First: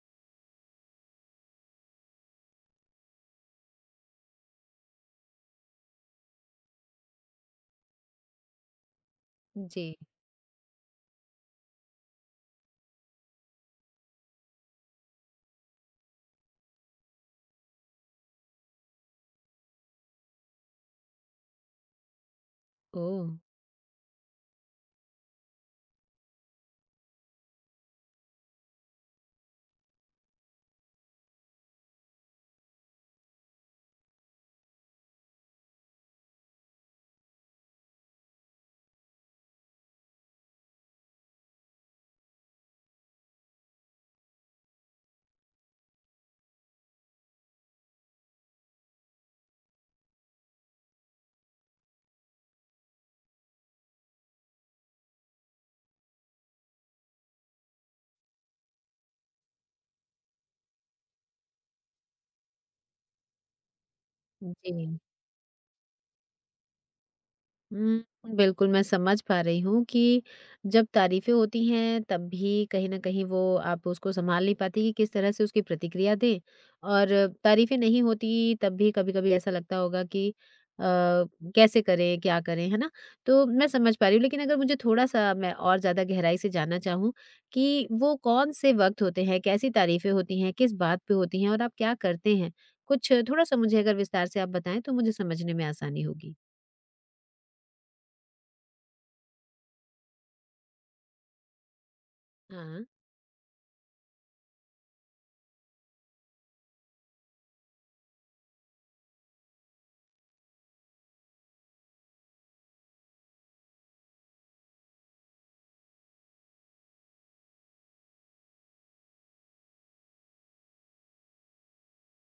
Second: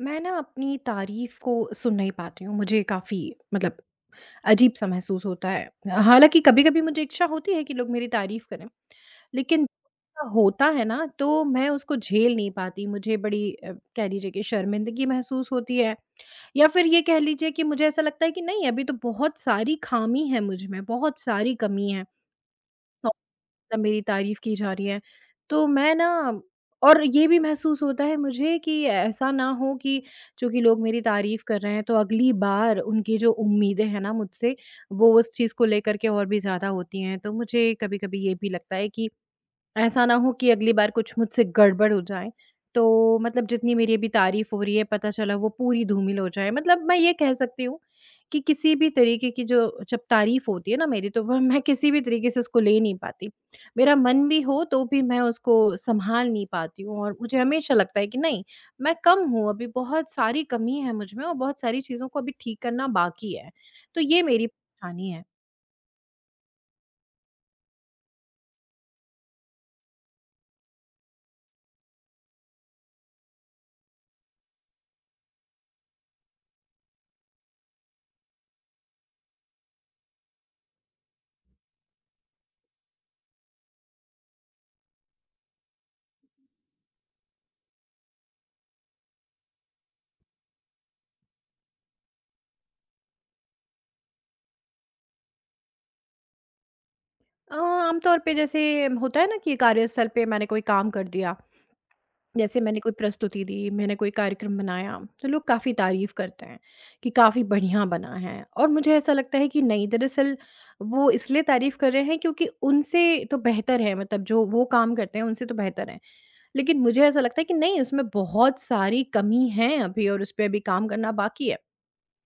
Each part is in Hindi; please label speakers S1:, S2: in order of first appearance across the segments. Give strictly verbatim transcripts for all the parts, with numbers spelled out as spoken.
S1: मैं ना अपनी तारीफ़ को सुन नहीं पाती हूँ। मुझे काफ़ी मतलब अजीब-सा महसूस होता है। हालाँकि कभी-कभी मुझे इच्छा होती है कि लोग मेरी तारीफ़ करें। लेकिन
S2: जी।
S1: ऐसा होता है ना तो मैं उसको झेल नहीं पाती। मुझे बड़ी अ, कह लीजिए कि शर्मिंदगी महसूस होती है, या फिर ये कह लीजिए कि मुझे ऐसा लगता है कि नहीं, अभी तो बहुत सारी ख़ामी है मुझ में, बहुत सारी कमी है।
S2: ओह!
S1: मतलब मेरी तारीफ़ की जा रही है। तो मैं ना और ये भी महसूस होता है मुझे कि ऐसा ना हो कि चूँकि लोग मेरी तारीफ़ कर रहे हैं, तो अगली बार उनकी जो उम्मीदें हैं ना मुझसे, वो उस चीज़ को लेकर के और भी ज़्यादा होती हैं। तो मुझे कभी-कभी ये भी लगता है कि ऐसा ना हो कि अगली बार कुछ मुझसे गड़बड़ हो जाए। तो मतलब जितनी मेरी अभी तारीफ़ हो रही है, पता चला वो पूरी धूमिल हो जाए। मतलब मैं ये कह सकती हूँ कि किसी भी तरीके की जो जब तारीफ़ होती है ना मेरी, तो वह मैं किसी भी तरीके से उसको ले नहीं पाती। मेरा मन भी हो, तो भी मैं उसको सँभाल नहीं पाती हूँ और मुझे हमेशा लगता है कि नहीं, मैं कम हूँ, अभी बहुत सारी कमी है मुझ में और बहुत सारी चीज़ों को अभी ठीक करना बाकी है। तो ये मेरी
S2: जी।
S1: परेशानी है।
S2: हुँ, बिल्कुल मैं समझ पा रही हूँ कि जब तारीफ़ें होती हैं तब भी कहीं न कहीं वो आप उसको सँभाल नहीं पाती कि किस तरह से उसकी प्रतिक्रिया दें, और तारीफ़ें नहीं होती तब भी कभी-कभी ऐसा लगता होगा कि अ, कैसे करें, क्या करें, है ना? तो मैं समझ पा रही हूँ, लेकिन अगर मुझे थोड़ा-सा मैं और ज़्यादा गहराई से जानना चाहूँ कि वो कौन से वक़्त होते हैं, कैसी तारीफ़ें होती हैं, किस बात पे होती हैं और आप क्या करते हैं? कुछ थोड़ा-सा मुझे अगर विस्तार से आप बताएँ, तो मुझे समझने में आसानी होगी।
S1: अ, आम तौर पे जैसे होता है ना कि कार्यस्थल पे मैंने कोई काम कर दिया। जैसे मैंने
S2: हाँ,
S1: कोई प्रस्तुति दी, मैंने कोई कार्यक्रम बनाया, तो लोग काफ़ी तारीफ़ करते हैं कि काफ़ी बढ़िया बना है, और मुझे ऐसा लगता है कि नहीं, दरअसल वो इसलिए तारीफ़ कर रहे हैं क्योंकि उनसे तो बेहतर है, मतलब जो वो काम करते हैं, उनसे तो बेहतर है। लेकिन मुझे ऐसा लगता है कि नहीं, उसमें बहुत सारी कमी है अभी और उस पे अभी काम करना बाकी है।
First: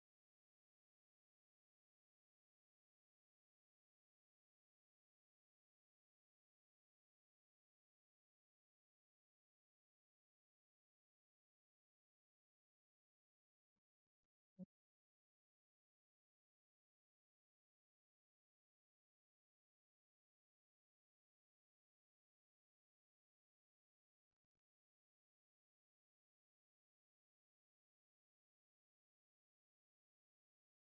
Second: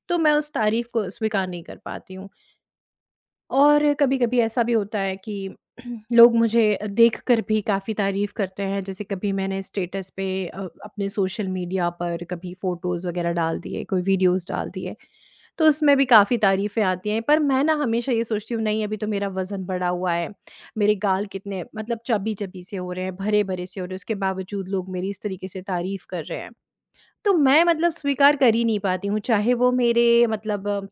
S1: तो मैं उस तारीफ़ को स्वीकार नहीं कर पाती हूँ। और कभी-कभी ऐसा भी होता है कि लोग मुझे देखकर भी काफ़ी तारीफ़ करते हैं। जैसे कभी मैंने स्टेटस पे अ, अपने सोशल मीडिया पर कभी फ़ोटोज़ वग़ैरह डाल दिए, कोई वीडियोज़ डाल दिए, तो उसमें भी काफ़ी तारीफ़ें आती हैं। पर मैं ना हमेशा ये सोचती हूँ, नहीं अभी तो मेरा वज़न बढ़ा हुआ है, मेरे गाल कितने मतलब चबी-चबी से हो रहे हैं, भरे-भरे से हो रहे हैं, उसके बावजूद लोग मेरी इस तरीके से तारीफ़ कर रहे हैं। तो मैं मतलब स्वीकार कर ही नहीं पाती हूँ, चाहे वो मेरे मतलब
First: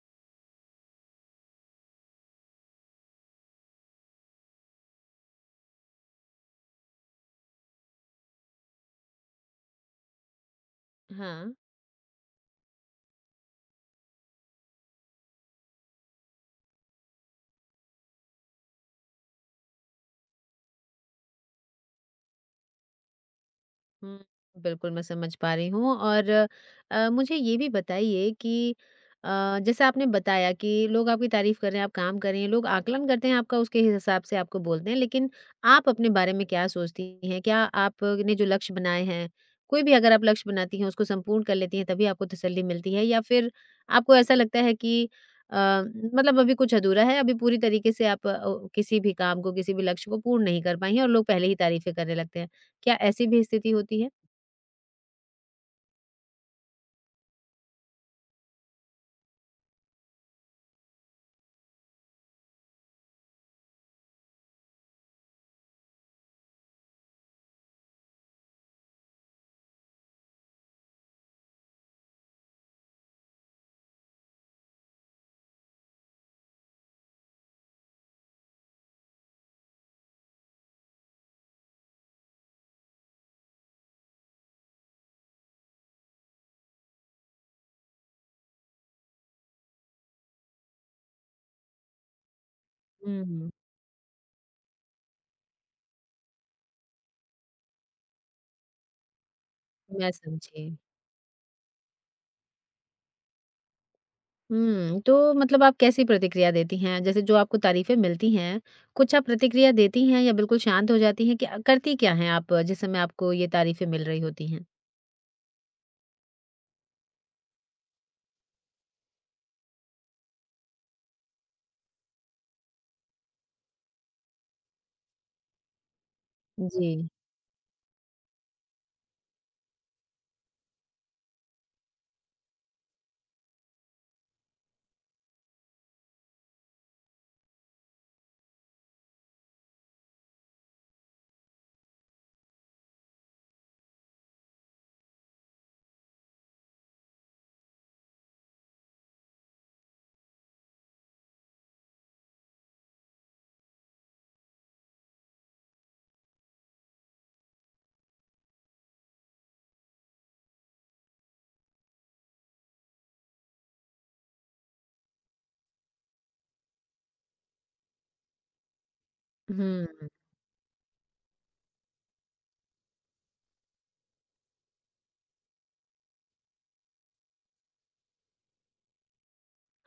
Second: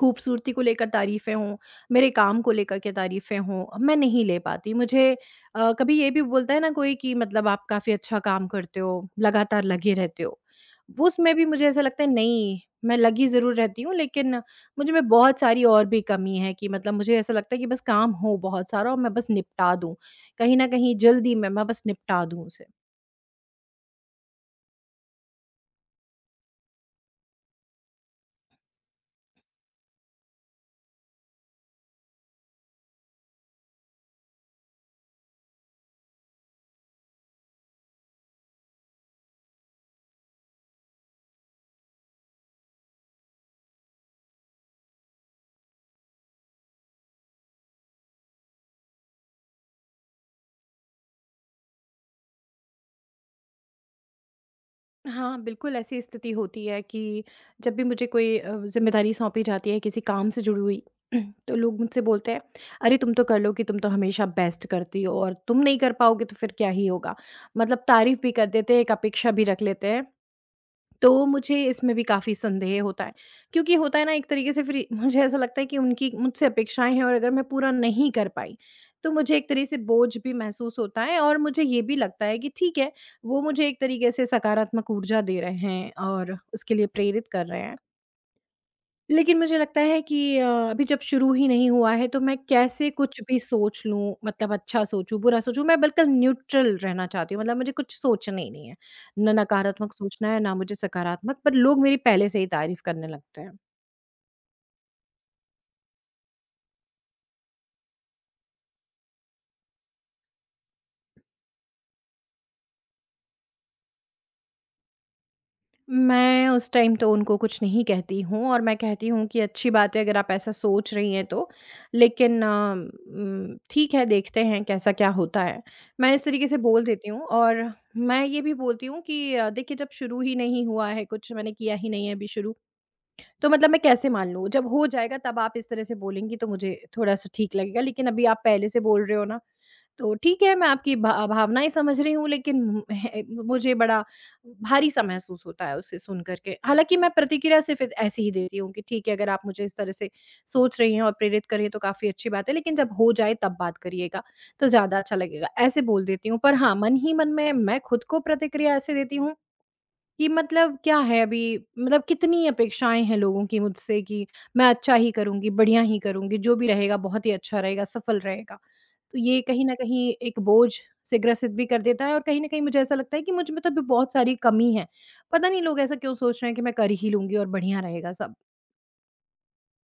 S1: खूबसूरती को लेकर तारीफ़ें हों, मेरे काम को लेकर के तारीफ़ें हों, मैं नहीं ले पाती। मुझे अ, कभी ये भी बोलता है ना कोई कि मतलब आप काफ़ी अच्छा काम करते हो, लगातार लगे रहते हो। उसमें भी
S2: हाँ।
S1: मुझे ऐसा लगता है नहीं, मैं लगी ज़रूर रहती हूँ, लेकिन मुझ में बहुत सारी और भी कमी है। कि मतलब मुझे ऐसा लगता है कि बस काम हो बहुत सारा और मैं बस निपटा दूँ। कहीं न कहीं जल्दी में मैं बस निपटा दूँ उसे।
S2: हुँ, बिल्कुल मैं समझ पा रही हूँ। और अ, मुझे ये भी बताइए कि अ, जैसे आपने बताया कि लोग आपकी तारीफ़ कर रहे हैं, आप काम कर रही हैं, लोग आकलन करते हैं आपका, उसके हिसाब से आपको बोलते हैं, लेकिन आप अपने बारे में क्या सोचती हैं? क्या आपने जो लक्ष्य बनाए हैं, कोई भी अगर आप लक्ष्य बनाती हैं उसको संपूर्ण कर लेती हैं तभी आपको तसल्ली मिलती है, या फिर आपको ऐसा लगता है कि अ, मतलब अभी कुछ अधूरा है, अभी पूरी तरीके से आप अ, किसी भी काम को, किसी भी लक्ष्य को पूर्ण नहीं कर पाई हैं और लोग पहले ही तारीफ़ें करने लगते हैं? क्या ऐसी भी स्थिति होती है?
S1: हाँ, बिल्कुल ऐसी स्थिति होती है कि जब भी मुझे कोई अ, ज़िम्मेदारी सौंपी जाती है किसी काम से जुड़ी हुई, तो लोग मुझसे बोलते हैं, "अरे, तुम तो कर लोगी, तुम तो हमेशा बेस्ट करती हो और तुम नहीं कर पाओगे तो फिर क्या ही होगा?" मतलब तारीफ़ भी कर देते हैं, एक अपेक्षा भी रख लेते हैं। तो मुझे इसमें भी काफ़ी संदेह होता है, क्योंकि होता है ना एक तरीके से फिर मुझे ऐसा लगता है कि उनकी मुझसे अपेक्षाएँ हैं और अगर मैं पूरा नहीं कर पाई, तो मुझे एक तरीके से बोझ भी महसूस होता है। और मुझे ये भी लगता है कि ठीक है, वो मुझे एक तरीके से सकारात्मक ऊर्जा दे रहे हैं और उसके लिए प्रेरित कर रहे हैं। लेकिन मुझे लगता है कि अ, अभी जब शुरू ही नहीं हुआ है, तो मैं कैसे कुछ भी
S2: हुँ।
S1: सोच लूँ? मतलब अच्छा सोचूँ, बुरा सोचूँ, मैं बिल्कुल न्यूट्रल रहना चाहती हूँ। मतलब मुझे कुछ सोचना ही नहीं है। ना नकारात्मक
S2: मैं
S1: सोचना है, ना
S2: समझी।
S1: मुझे सकारात्मक, पर लोग मेरी पहले से ही तारीफ़ करने लगते हैं।
S2: हुँ, तो मतलब आप कैसी प्रतिक्रिया देती हैं? जैसे जो आपको तारीफ़ें मिलती हैं, कुछ आप प्रतिक्रिया देती हैं या बिल्कुल शांत हो जाती हैं? क्या करती क्या हैं आप जिस समय आपको ये तारीफ़ें मिल रही होती हैं?
S1: मैं उस टाइम तो उनको कुछ नहीं कहती हूँ और मैं कहती हूँ कि अच्छी बात है अगर आप ऐसा सोच रही हैं, तो लेकिन अ, उम, ठीक है, देखते हैं कैसा क्या होता है। मैं इस तरीके से बोल
S2: जी।
S1: देती हूँ। और मैं ये भी बोलती हूँ कि अ, देखिए, जब शुरू ही नहीं हुआ है, कुछ मैंने किया ही नहीं है अभी शुरू, तो मतलब मैं कैसे मान लूँ? जब हो जाएगा तब आप इस तरह से बोलेंगी तो मुझे थोड़ा-सा ठीक लगेगा, लेकिन अभी आप पहले से बोल रहे हो ना, तो ठीक है मैं आपकी भा भावनाएँ समझ रही हूँ लेकिन उम, है, मुझे बड़ा भारी-सा महसूस होता है उसे सुन कर के। हालाँकि मैं प्रतिक्रिया सिर्फ़ ऐसे ही देती हूँ कि ठीक है, अगर आप मुझे इस तरह से सोच रही हैं और प्रेरित कर रही हैं तो काफ़ी अच्छी बात है, लेकिन जब हो जाए तब बात करिएगा, तो ज़्यादा अच्छा लगेगा, ऐसे बोल देती हूँ। पर हाँ, मन ही मन में मैं खुद को प्रतिक्रिया ऐसे देती हूँ कि मतलब क्या है अभी, मतलब कितनी अपेक्षाएँ हैं लोगों की मुझसे कि मैं अच्छा ही करूँगी, बढ़िया ही करूँगी, जो भी रहेगा बहुत ही अच्छा रहेगा, सफल रहेगा। तो ये कहीं न कहीं
S2: हुँ।
S1: एक बोझ से ग्रसित भी कर देता है, और कहीं न कहीं मुझे ऐसा लगता है कि मुझ में तो अभी बहुत सारी कमी है। पता नहीं लोग ऐसा क्यों सोच रहे हैं कि मैं कर ही लूँगी और बढ़िया रहेगा सब।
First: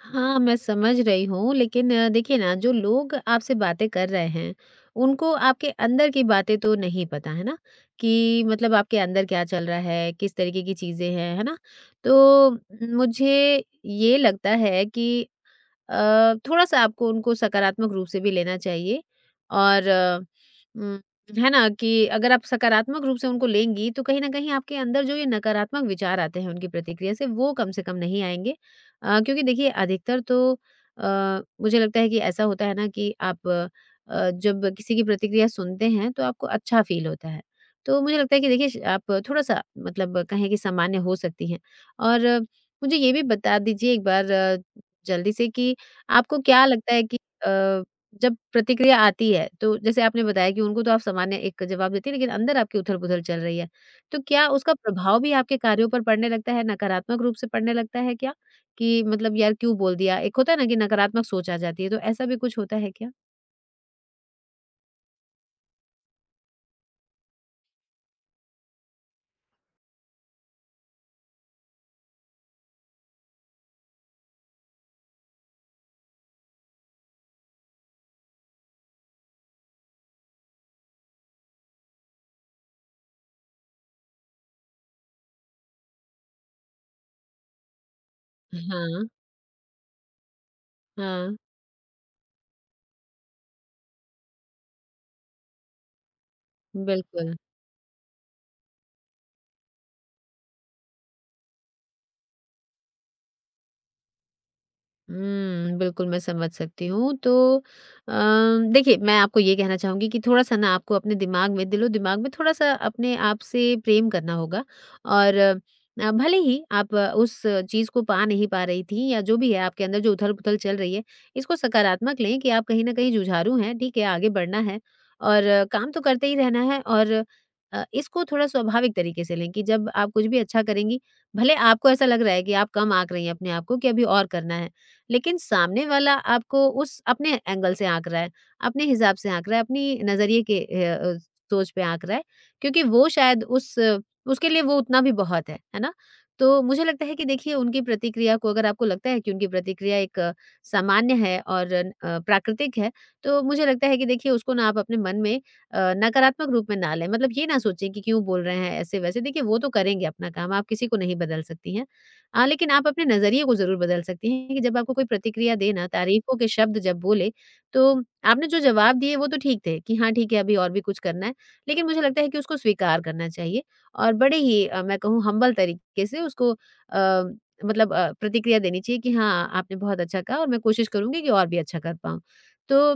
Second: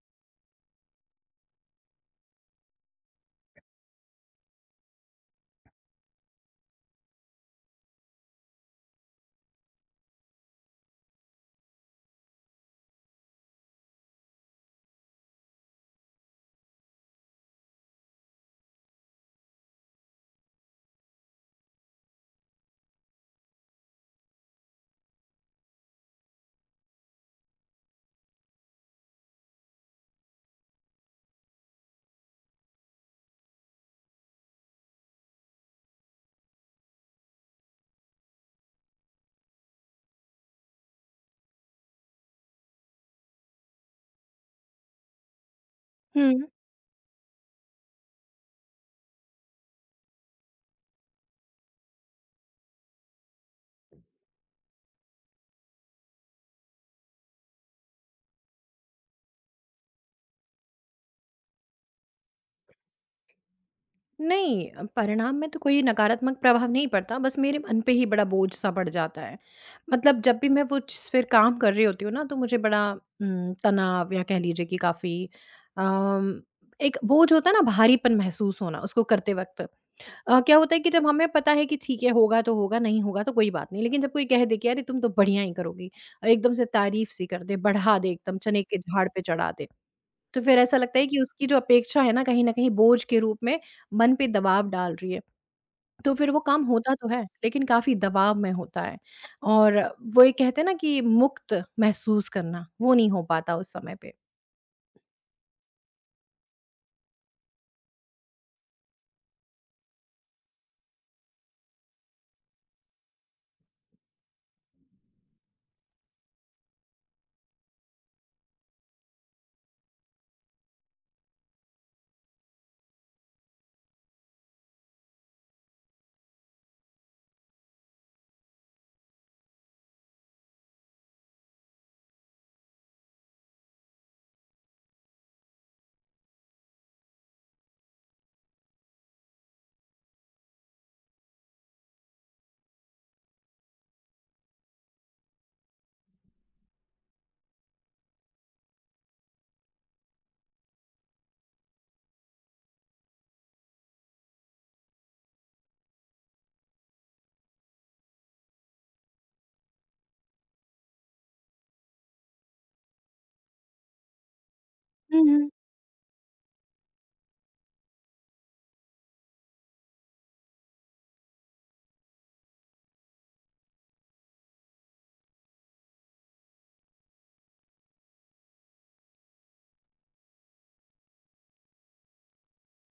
S2: हाँ, मैं समझ रही हूँ, लेकिन अ, देखिए ना, जो लोग आपसे बातें कर रहे हैं, उनको आपके अंदर की बातें तो नहीं पता, है ना? कि मतलब आपके अंदर क्या चल रहा है, किस तरीके की चीज़ें हैं, है ना? तो मुझे ये लगता है कि अ, थोड़ा-सा आपको उनको सकारात्मक रूप से भी लेना चाहिए। और अ, उम, है ना कि अगर आप सकारात्मक रूप से उनको लेंगी, तो कहीं न कहीं आपके अंदर जो ये नकारात्मक विचार आते हैं उनकी प्रतिक्रिया से, वो कम से कम नहीं आएँगे। अ, क्योंकि देखिए, अधिकतर तो अ, मुझे लगता है कि ऐसा होता है ना कि आप अ, जब किसी की प्रतिक्रिया सुनते हैं, तो आपको अच्छा फ़ील होता है। तो मुझे लगता है कि देखिए, श आप थोड़ा-सा मतलब कहें कि सामान्य हो सकती हैं। और मुझे ये भी बता दीजिए एक बार अ, जल्दी से कि
S1: हुँ।
S2: आपको क्या लगता है कि अ, जब प्रतिक्रिया आती है, तो जैसे आपने बताया कि उनको तो आप सामान्य एक जवाब देती हैं, लेकिन अंदर आपकी उथल-पुथल चल रही है। तो क्या उसका प्रभाव भी आपके कार्यों पर पड़ने लगता है, नकारात्मक रूप से पड़ने लगता है क्या? कि मतलब यार क्यों बोल दिया? एक होता है ना कि नकारात्मक सोच आ जाती है, तो ऐसा भी कुछ होता है क्या?
S1: नहीं, अ, परिणाम में तो कोई नकारात्मक प्रभाव नहीं पड़ता, बस मेरे मन पे ही बड़ा बोझ-सा पड़ जाता है। मतलब जब भी मैं वो च फिर काम कर रही होती हूँ ना, तो मुझे बड़ा उम, तनाव, या कह लीजिए कि काफ़ी अम, एक बोझ होता है ना, भारीपन महसूस होना उसको करते वक़्त। अ, क्या होता है कि जब हमें पता है कि ठीक है, होगा तो होगा, नहीं होगा तो कोई बात नहीं। लेकिन जब कोई कह दे कि, "अरे, तुम तो बढ़िया ही करोगी", और एकदम से तारीफ़-सी कर दे, बढ़ा दे एकदम, चने के
S2: हाँ,
S1: झाड़ पे चढ़ा दे, तो फिर ऐसा लगता है कि
S2: हाँ,
S1: उसकी जो अपेक्षा है ना, कहीं न कहीं बोझ के रूप में मन पे दबाव डाल रही है। तो फिर वो काम होता तो है,
S2: बिल्कुल।
S1: लेकिन काफ़ी दबाव में होता है। और वो ये कहते हैं ना कि मुक्त महसूस करना, वो नहीं हो पाता उस समय पे।
S2: हुँ, बिल्कुल मैं समझ सकती हूँ। तो अ, देखिए, मैं आपको ये कहना चाहूँगी कि थोड़ा-सा ना, आपको अपने दिमाग में, दिलो-दिमाग में थोड़ा-सा अपने आप से प्रेम करना होगा। और अ, भले ही आप अ, उस चीज़ को पा नहीं पा रही थीं, या जो भी है आपके अंदर जो उथल-पुथल चल रही है, इसको सकारात्मक लें कि आप कहीं न कहीं जुझारू हैं, ठीक है? आगे बढ़ना है और अ, काम तो करते ही रहना है। और अ, इसको थोड़ा स्वाभाविक तरीके से लें कि जब आप कुछ भी अच्छा करेंगी, भले आपको ऐसा लग रहा है कि आप कम आँक रही हैं अपने आप को कि अभी और करना है, लेकिन सामने वाला आपको उस अपने एंगल से आँक रहा है, अपने हिसाब से आँक रहा है, अपनी नज़रिए के अ अ, सोच पे आँक रहा है, क्योंकि वो शायद उस उसके लिए वो उतना भी बहुत है, है ना? तो मुझे लगता है कि देखिए, उनकी प्रतिक्रिया को अगर आपको लगता है कि उनकी प्रतिक्रिया एक अ, सामान्य है और अ, प्राकृतिक है, तो मुझे लगता है कि देखिए, उसको ना आप अपने मन में अ, नकारात्मक रूप में ना लें। मतलब ये ना सोचें कि क्यों बोल रहे हैं ऐसे-वैसे, देखिए वो तो करेंगे अपना काम, आप किसी को नहीं बदल सकती हैं। अ, लेकिन आप अपने नज़रिए को ज़रूर बदल सकती हैं कि जब आपको कोई
S1: हुँ, हुँ।
S2: प्रतिक्रिया दे ना, तारीफ़ों के शब्द जब बोले, तो आपने जो जवाब दिए वो तो ठीक थे कि हाँ, ठीक है, अभी और भी कुछ करना है। लेकिन मुझे लगता है कि उसको स्वीकार करना चाहिए, और बड़े ही अ, मैं कहूँ हम्बल तरीके से उसको अ, मतलब अ, प्रतिक्रिया देनी चाहिए कि हाँ, आपने बहुत अच्छा कहा, और मैं कोशिश करूँगी कि और भी अच्छा कर पाऊँ। तो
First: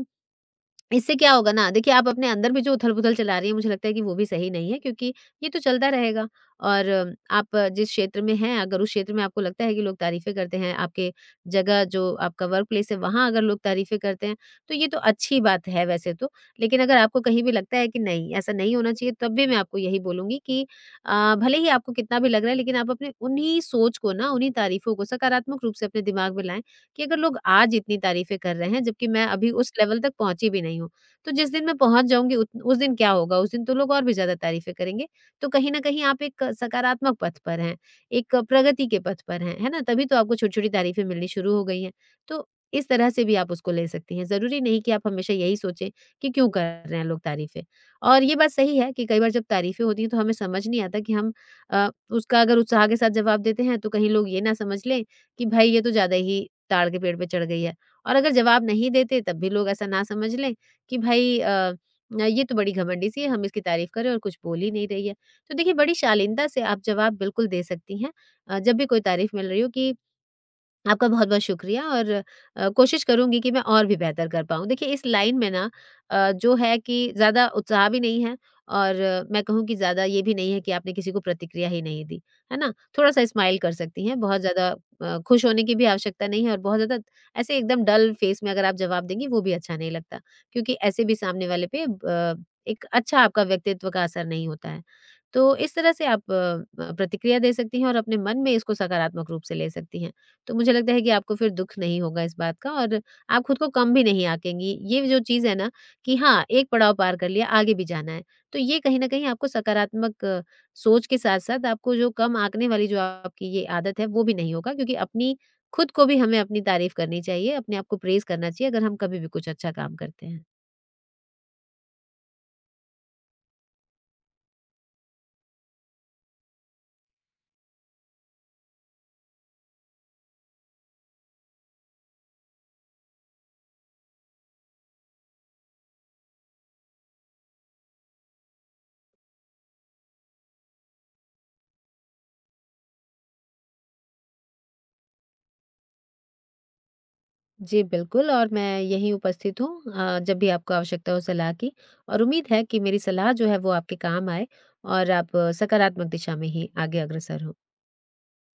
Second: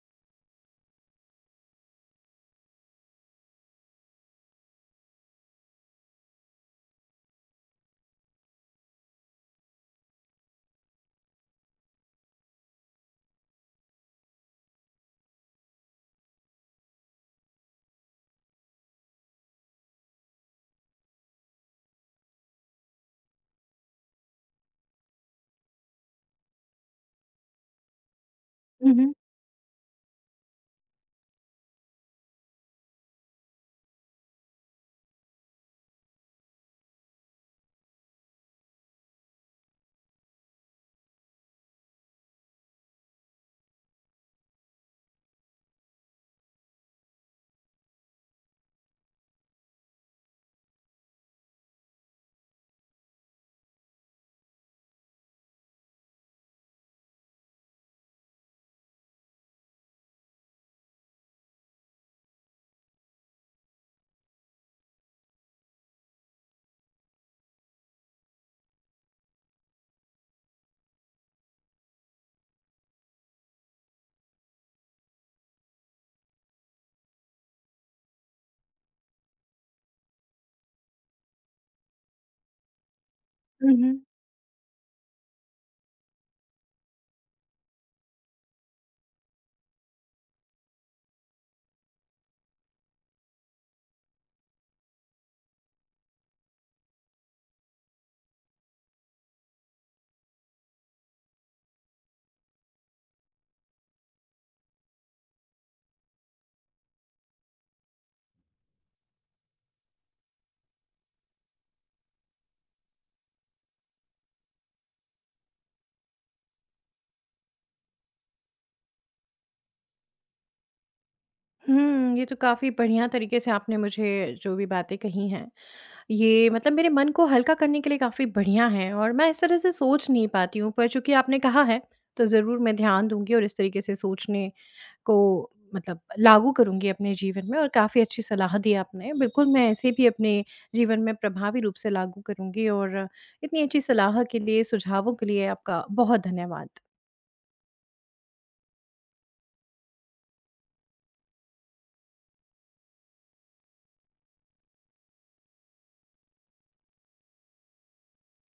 S2: इससे क्या होगा ना, देखिए, आप अपने अंदर में जो उथल-पुथल चला रही हैं, मुझे लगता है कि वो भी सही नहीं है, क्योंकि ये तो चलता रहेगा। और आप जिस क्षेत्र में हैं, अगर उस क्षेत्र में आपको लगता है कि लोग तारीफ़ें करते हैं, आपके जगह जो आपका वर्क प्लेस है वहाँ अगर लोग तारीफ़ें करते हैं, तो ये तो अच्छी बात है वैसे तो। लेकिन अगर आपको कहीं भी लगता है कि नहीं, ऐसा नहीं होना चाहिए, तब भी मैं आपको यही बोलूँगी कि अ, भले ही आपको कितना भी लग रहा है, लेकिन आप अपने उन्हीं सोच को ना, उन्हीं तारीफ़ों को सकारात्मक रूप से अपने दिमाग में लाएँ कि अगर लोग आज इतनी तारीफ़ें कर रहे हैं,
S1: हुँ,
S2: जबकि
S1: हुँ।
S2: मैं अभी उस लेवल तक पहुँची भी नहीं हूँ, तो जिस दिन मैं पहुँच जाऊँगी उत उस दिन क्या होगा? उस दिन तो लोग और भी ज़्यादा तारीफ़ें करेंगे। तो कहीं न कहीं आप एक सकारात्मक पथ पर हैं, एक प्रगति के पथ पर हैं, है ना? तभी तो आपको छोटी-छोटी तारीफ़ें मिलनी शुरू हो गई हैं। तो इस तरह से भी आप उसको ले सकती हैं। ज़रूरी नहीं कि आप हमेशा यही सोचें कि क्यों कर रहे हैं लोग तारीफ़ें। और ये बात सही है कि कई बार जब तारीफ़ें होती हैं, तो हमें समझ नहीं आता कि हम अ, उसका अगर उत्साह के साथ जवाब देते हैं, तो कहीं लोग ये ना समझ लें कि भाई, ये तो ज़्यादा ही ताड़ के पेड़ पे चढ़ गई है। और अगर जवाब नहीं देते, तब भी लोग ऐसा ना समझ लें कि भई, अ, न- ये तो बड़ी घमंडी-सी है, हम इसकी तारीफ़ करें और कुछ बोल ही नहीं रही है। तो देखिए, बड़ी शालीनता से आप जवाब बिल्कुल दे सकती हैं अ, जब भी कोई तारीफ़ मिल रही हो कि आपका बहुत-बहुत शुक्रिया, और अ, कोशिश करूँगी कि मैं और भी बेहतर कर पाऊँ। देखिए, इस लाइन में ना अ, जो है कि ज़्यादा उत्साह भी नहीं है, और अ, मैं कहूँ कि ज़्यादा ये भी नहीं है कि आपने किसी को प्रतिक्रिया ही नहीं दी, है ना? थोड़ा-सा स्माइल
S1: हुँ,
S2: कर
S1: हुँ।
S2: सकती हैं, बहुत ज़्यादा अ, खुश होने की भी आवश्यकता नहीं है, और बहुत ज़्यादा ऐसे एकदम डल फेस में अगर आप जवाब देंगी वो भी अच्छा नहीं लगता, क्योंकि ऐसे भी सामने वाले पे अ, एक अच्छा आपका व्यक्तित्व का असर नहीं होता है। तो इस तरह से आप अ, अ, प्रतिक्रिया दे सकती हैं और अपने मन में इसको सकारात्मक रूप से ले सकती हैं। तो मुझे लगता है कि आपको फिर दुःख नहीं होगा इस बात का, और आप खुद को कम भी नहीं आंकेंगी। ये जो चीज़ है ना कि हाँ, एक पड़ाव पार कर लिया, आगे भी जाना है। तो ये कहीं न कहीं आपको सकारात्मक अ, सोच के साथ-साथ, आपको जो कम आँकने वाली जो आपकी ये आदत है, वो भी नहीं होगा, क्योंकि अपनी खुद को भी हमें अपनी तारीफ़ करनी चाहिए, अपने आप को प्रेज़ करना चाहिए अगर हम कभी भी कुछ अच्छा काम करते हैं।
S1: हुँ, ये तो काफ़ी बढ़िया तरीके से आपने मुझे जो भी बातें कही हैं, ये मतलब मेरे मन को हल्का करने के लिए काफ़ी बढ़िया है। और मैं इस तरह से सोच नहीं पाती हूँ, पर चूँकि आपने कहा है, तो ज़रूर मैं ध्यान दूँगी और इस तरीके से सोचने को मतलब लागू करूँगी अपने जीवन में। और काफ़ी अच्छी सलाह दी आपने। बिल्कुल, मैं ऐसे भी अपने जीवन में प्रभावी रूप से लागू करूँगी। और इतनी अच्छी सलाह के लिए, सुझावों के लिए आपका बहुत धन्यवाद।
S2: जी, बिल्कुल। और मैं यहीं उपस्थित हूँ अ, जब भी आपको आवश्यकता हो सलाह की, और उम्मीद है कि मेरी सलाह जो है वो आपके काम आए और आप अ, सकारात्मक दिशा में ही आगे अग्रसर हों।